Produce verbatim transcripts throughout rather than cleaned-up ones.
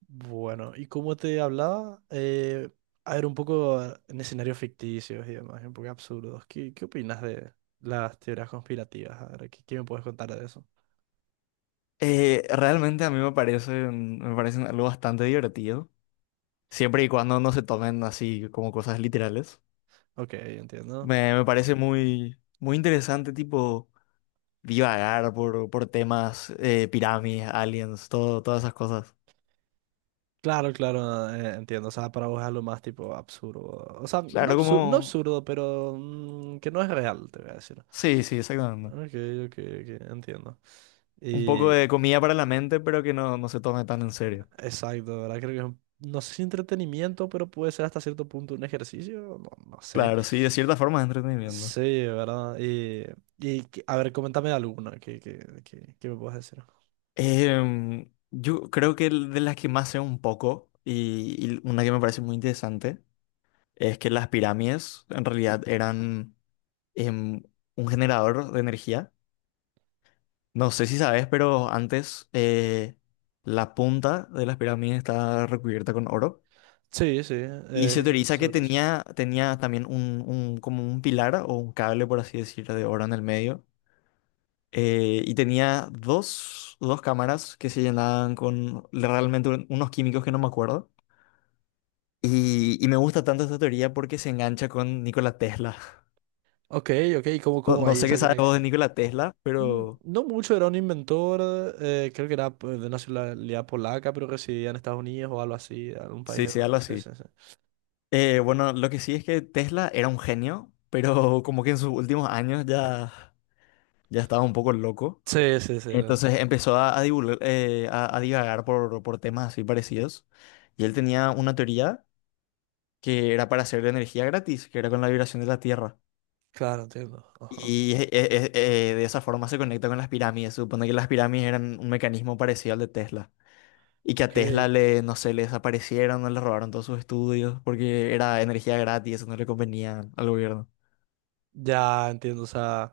Bueno, y como te hablaba, eh, a ver, un poco en escenarios ficticios y demás, un poco absurdos. ¿Qué, qué opinas de las teorías conspirativas? A ver, ¿qué, qué me puedes contar de eso? Eh, realmente a mí me parecen, me parecen algo bastante divertido, siempre y cuando no se tomen así como cosas literales. Ok, entiendo. Me, me parece muy, muy interesante, tipo, divagar por, por temas, eh, pirámides, aliens, todo, todas esas cosas. Claro, claro, eh, entiendo. O sea, para vos es lo más tipo absurdo. O sea, no Claro, absurdo, no como... absurdo, pero mm, que no es real, te voy a decir. Sí, sí, exactamente. Ok, ok, ok, entiendo. Un poco Y de comida para la mente, pero que no, no se tome tan en serio. exacto, ¿verdad? Creo que es un... no sé si entretenimiento, pero puede ser hasta cierto punto un ejercicio, no, no sé. Claro, sí, de cierta forma es entretenimiento. Sí, ¿verdad? Y, y que... a ver, coméntame alguna que, que, que, que me puedas decir. Em, yo creo que el- de las que más sé un poco, y y una que me parece muy interesante es que las pirámides en realidad eran em, un generador de energía. No sé si sabes, pero antes eh, la punta de las pirámides estaba recubierta con oro. Sí, sí, Y se eh, escuché teoriza que sobre eso. tenía, tenía también un, un- como un pilar o un cable, por así decirlo, de oro en el medio. Eh, y tenía dos, dos cámaras que se llenaban con realmente un- unos químicos que no me acuerdo. Y, y me gusta tanto esta teoría porque se engancha con Nikola Tesla. Ok, ok, ¿y ¿cómo, No, cómo no ahí sé qué esa sabes vos conexión? de Nikola Tesla, Mm, pero No mucho, era un inventor, eh, creo que era pues, de nacionalidad polaca, pero residía en Estados Unidos o algo así, en algún país sí, de sí, algo Europa. Sí, así. sí, sí. Eh, bueno, lo que sí es que Tesla era un genio, pero como que en sus últimos años ya, ya estaba un poco loco. Sí, sí, sí, no sé. Entonces empezó a, a, divulgar- eh, a- a divagar por, por temas así parecidos. Y él tenía una teoría que era para hacer energía gratis, que era con la vibración de la Tierra. Claro, entiendo. Ajá. Y eh, eh, eh, de esa forma se conecta con las pirámides. Se supone que las pirámides eran un mecanismo parecido al de Tesla. Y que a Ok, Tesla le, no sé, le desaparecieron, no le robaron todos sus estudios porque era energía gratis, eso no le convenía al gobierno. ya entiendo, o sea...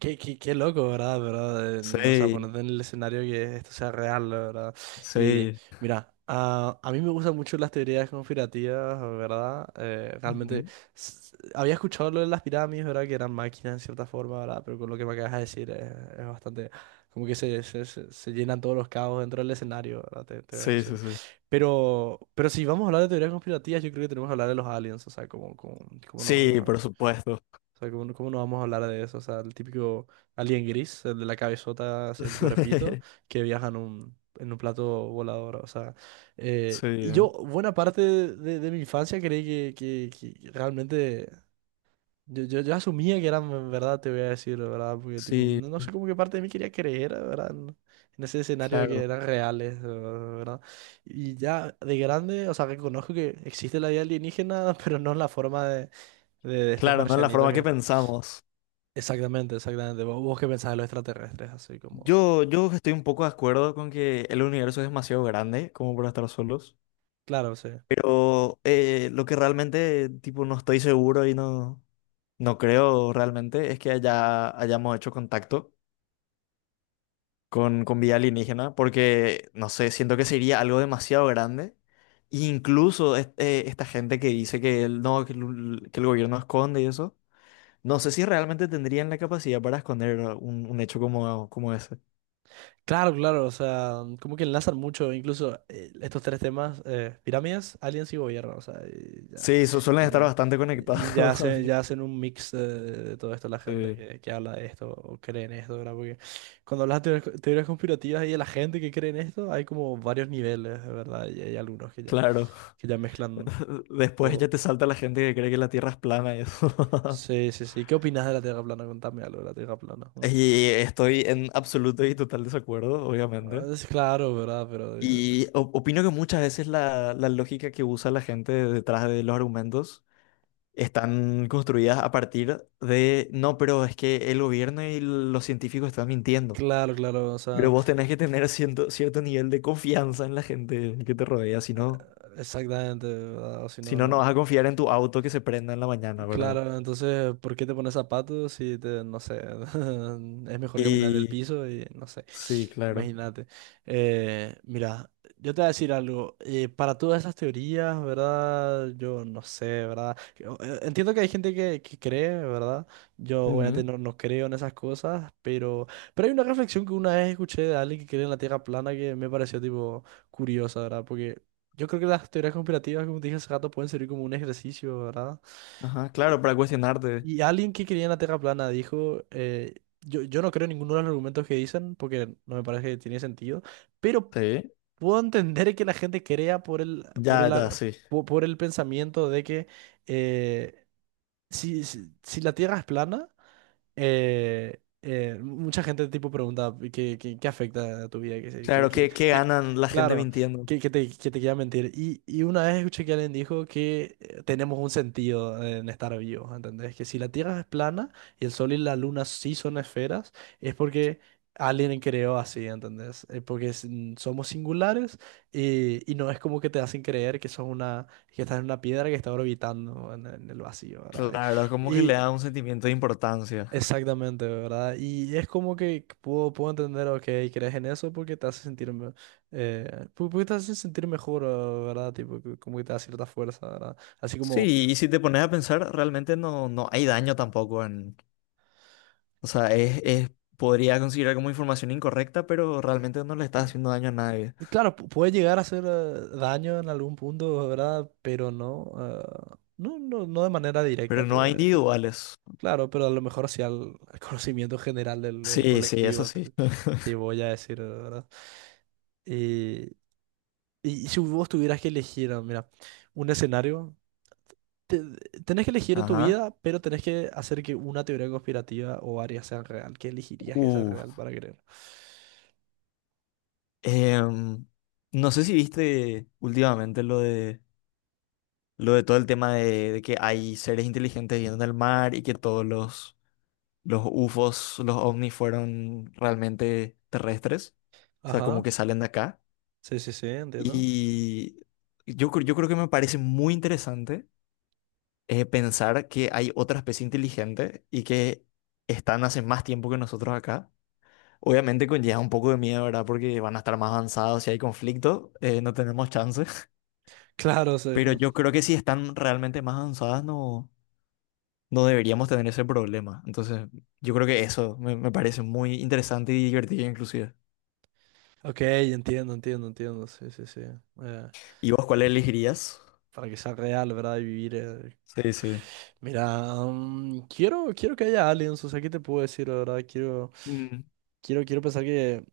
Qué, qué, qué loco, ¿verdad? ¿Verdad? En- O sea, Sí, ponerte en el escenario que esto sea real, la ¿verdad? Y sí. mira, a, a mí me gustan mucho las teorías conspirativas, ¿verdad? Eh, realmente Ujú. s- había escuchado lo de las pirámides, ¿verdad? Que eran máquinas en cierta forma, ¿verdad? Pero con lo que me acabas de decir es, es bastante... Como que se, se, se- se llenan todos los cabos dentro del escenario, ¿verdad? Te, te voy a Sí, sí, decir. sí. Pero, pero si vamos a hablar de teorías conspirativas, yo creo que tenemos que hablar de los aliens, o sea, como como cómo no Sí, vamos por supuesto. o sea, ¿cómo, cómo no vamos a hablar de eso? O sea, el típico alien gris, el de la cabezota hacia el cuerpito, que viaja en un, en un plato volador. O sea, eh, Sí, y ¿eh? yo buena parte de, de- de mi infancia creí que, que- que realmente... Yo, yo, yo asumía que eran verdad, te voy a decir, ¿verdad? Porque tipo, Sí, no, no sé cómo que parte de mí quería creer, ¿verdad? En, en ese escenario de que claro. eran reales, ¿verdad? Y ya de grande, o sea, reconozco que existe la vida alienígena, pero no en la forma de, de de estos Claro, ¿no? Es la marcianitos. forma que Que pensamos. Exactamente, exactamente. ¿Vos, vos qué pensás de los extraterrestres? Así como. Yo, yo estoy un poco de acuerdo con que el universo es demasiado grande como para estar solos. Claro, sí. Pero eh, lo que realmente, tipo, no estoy seguro y no, no creo realmente es que haya, hayamos hecho contacto con, con vida alienígena, porque, no sé, siento que sería algo demasiado grande. E incluso es- eh, esta gente que dice que el, no, que el, que el gobierno esconde y eso, no sé si realmente tendrían la capacidad para esconder un, un hecho como, como ese. Claro, claro, o sea, como que enlazan mucho, incluso eh, estos tres temas: eh, pirámides, aliens y gobierno, o sea, y ya, Sí, su- suelen estar eh, bastante y ya, conectados. hace- ya hacen un mix eh, de todo esto la gente Sí, que, que habla de esto o cree en esto, ¿verdad? Porque cuando hablas de teorías, teorías conspirativas y de la gente que cree en esto, hay como varios niveles, ¿verdad? Y hay algunos que ya, claro. que ya mezclan Después ya todo. te salta la gente que cree que la Tierra es plana y eso. Sí, sí, sí. ¿Qué opinas de la Tierra plana? Contame algo de la Tierra plana. Y estoy en absoluto y total desacuerdo, Ah, obviamente. Es claro, ¿verdad? Pero, eh, Y o- opino que muchas veces la, la lógica que usa la gente detrás de los argumentos están construidas a partir de, no, pero es que el gobierno y los científicos están mintiendo. claro, claro, o Pero sea, vos tenés que tener cierto, cierto nivel de confianza en la gente que te rodea, si no, exactamente, ¿verdad? O si si no, no, no no. vas a confiar en tu auto que se prenda en la mañana, ¿verdad? Claro, entonces, ¿por qué te pones zapatos si te, no sé, es mejor caminar en el Y piso y no sé, sí, claro. imagínate. Eh, mira, yo te voy a decir algo, eh, para todas esas teorías, ¿verdad? Yo no sé, ¿verdad? Que, o- eh, Entiendo que hay gente que, que cree, ¿verdad? Yo obviamente Ujú. no, no creo en esas cosas, pero, pero hay una reflexión que una vez escuché de alguien que cree en la Tierra plana que me pareció tipo curiosa, ¿verdad? Porque yo creo que las teorías conspirativas, como te dije hace rato, pueden servir como un ejercicio, ¿verdad? Ajá, claro, para cuestionarte. Y alguien que creía en la Tierra plana dijo, eh, yo, yo no creo en ninguno de los argumentos que dicen porque no me parece que tiene sentido, pero Sí, puedo entender que la gente crea por el, por ya, el, ya, ar- sí. po- por, el pensamiento de que eh, si, si, si la Tierra es plana, eh, eh, mucha gente tipo pregunta qué, qué, qué afecta a tu vida, que, se- que, Claro, que, ¿qué, qué que- ganan la gente claro, mintiendo? que, que te, que te quiera mentir. Y, y una vez escuché que alguien dijo que eh, tenemos un sentido en estar vivos, ¿entendés? Que si la Tierra es plana y el Sol y la Luna sí son esferas, es porque alguien creó así, ¿entendés? Eh, porque es- mm, somos singulares y, y no es como que te hacen creer que sos una, que estás en una piedra que está orbitando en, en el vacío, ¿verdad? Claro, como que le da un sentimiento de importancia. Exactamente, ¿verdad? Y es como que puedo, puedo entender, ok, crees en eso porque te hace sentir, me- eh, pu- porque te hace sentir mejor, eh, ¿verdad? Tipo, que... como que te da cierta fuerza, ¿verdad? Así como, Sí, y si te pones a pensar, realmente no, no hay daño tampoco en... O sea, es, es, podría considerar como información incorrecta, pero realmente no le está haciendo daño a nadie. y claro, pu- puede llegar a hacer eh, daño en algún punto, ¿verdad? Pero no, eh, no, no, no de manera Pero directa, te no voy a hay decir. individuales. Claro, pero a lo mejor hacia el, el conocimiento general del, del Sí, sí, eso colectivo, sí. te, te voy a decir, ¿verdad? Y, y si vos tuvieras que elegir, ah, mira, un escenario. te- tenés que elegir en tu Ajá. vida, pero tenés que hacer que una teoría conspirativa o varias sean real. ¿Qué elegirías que sea Uh, real para creer? em, no sé si viste últimamente lo de lo de todo el tema de, de que hay seres inteligentes viviendo en el mar y que todos los, los U F Os, los ovnis fueron realmente terrestres, o sea, como Ajá. que salen de acá. Sí, sí, sí, entiendo. Y yo, cre- yo creo que me parece muy interesante eh, pensar que hay otra especie inteligente y que están hace más tiempo que nosotros acá. Obviamente conlleva un poco de miedo, ¿verdad? Porque van a estar más avanzados, si hay conflicto, eh, no tenemos chances. Claro, sí. Pero yo creo que si están realmente más avanzadas, no, no deberíamos tener ese problema. Entonces, yo creo que eso me, me parece muy interesante y divertido inclusive. Ok, entiendo, entiendo, entiendo. Sí, sí, sí. Eh, ¿Y vos cuál elegirías? para que sea real, ¿verdad? Y vivir. eh, Sí, sí. Mira, mm, quiero, quiero que haya aliens. O sea, ¿qué te puedo decir, la verdad? Quiero, Mm. quiero, quiero pensar que.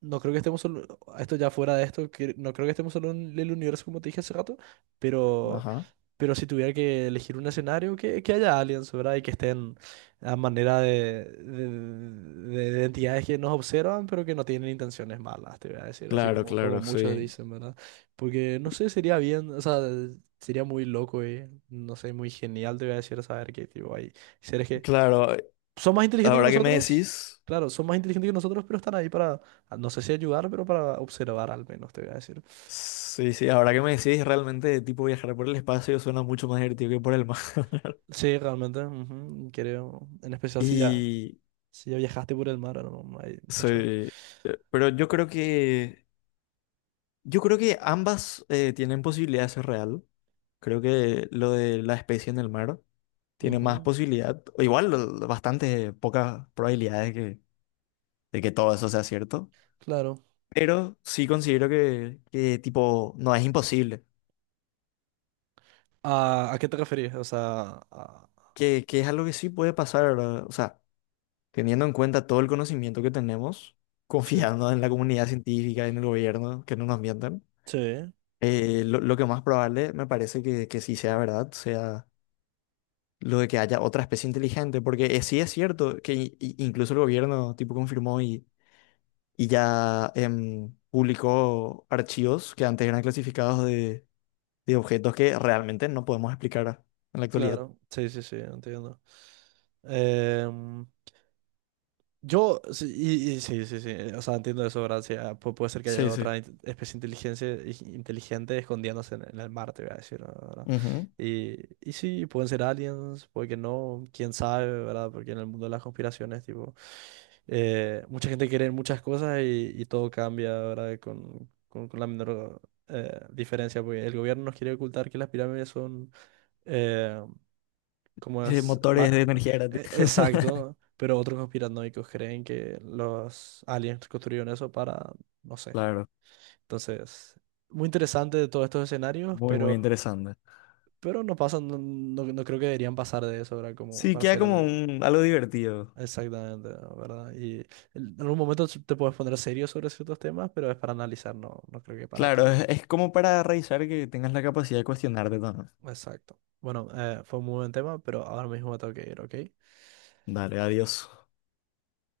No creo que estemos solo. Esto ya fuera de esto. que- No creo que estemos solo en el universo, como te dije hace rato. Pero. Ajá. Pero si tuviera que elegir un escenario, que, que haya aliens, ¿verdad? Y que estén a manera de, de, de- de entidades que nos observan, pero que no tienen intenciones malas, te voy a decir, así Claro, como, como claro, muchos sí. dicen, ¿verdad? Porque, no sé, sería bien, o sea, sería muy loco y, no sé, muy genial, te voy a decir, saber que, tipo, hay seres que Claro, son más inteligentes que ahora que me nosotros, decís, claro, son más inteligentes que nosotros, pero están ahí para, no sé si ayudar, pero para observar al menos, te voy a decir. sí, sí, ahora que me decís, realmente tipo viajar por el espacio suena mucho más divertido que por el mar. Sí, realmente, ujú, creo, en especial si ya... Y Si ya viajaste por el mar, ahora no, no hay sí, mucho. eh, pero yo creo que yo creo que ambas eh, tienen posibilidad de ser real. Creo que lo de la especie en el mar tiene más Ujú, posibilidad, o igual l- bastante pocas probabilidades que, de que todo eso sea cierto, Claro. pero sí considero que, que, tipo no es imposible, ¿A, a qué te referís? O sea, a... que, que es algo que sí puede pasar, ¿verdad? O sea, teniendo en cuenta todo el conocimiento que tenemos, Sí, confiando en la comunidad científica, en el gobierno, que no nos mientan, sí. eh, lo, lo que más probable me parece que, que sí sea verdad, sea lo de que haya otra especie inteligente, porque eh, sí es cierto que i- i- incluso el gobierno tipo confirmó y y ya em, publicó archivos que antes eran clasificados de, de objetos que realmente no podemos explicar en la actualidad. claro. Sí, sí, sí, entiendo. Yo, sí, y, y sí, sí, sí, o sea, entiendo eso, ¿verdad? Sí, ah, pu- puede ser que haya Sí, sí. otra in- especie inteligencia, i- inteligente escondiéndose en, en el mar, te voy a decir, ¿verdad? Ujú. Y, y sí, pueden ser aliens, puede que no, quién sabe, ¿verdad? Porque en el mundo de las conspiraciones, tipo, eh, mucha gente quiere en muchas cosas y, y todo cambia, ¿verdad? Con, con, con la menor eh, diferencia, porque el gobierno nos quiere ocultar que las pirámides son... eh, como Eh, es, ma- Motores de ma- energía gratis. e- exacto, pero otros conspiranoicos creen que los aliens construyeron eso para, no sé. Claro, Entonces, muy interesante de todos estos escenarios, muy, muy pero, interesante. pero no pasan, no, no- no creo que deberían pasar de eso, ¿verdad? Como Sí, para queda hacer como algo. un, algo divertido. Exactamente, ¿verdad? Y en en algún momento te puedes poner serio sobre ciertos temas, pero es para analizar, no, no creo que para Claro, creer. es, es como para revisar que tengas la capacidad de cuestionarte también. Exacto. Bueno, eh, fue un muy buen tema, pero ahora mismo me tengo que ir, ¿ok? Dale, adiós.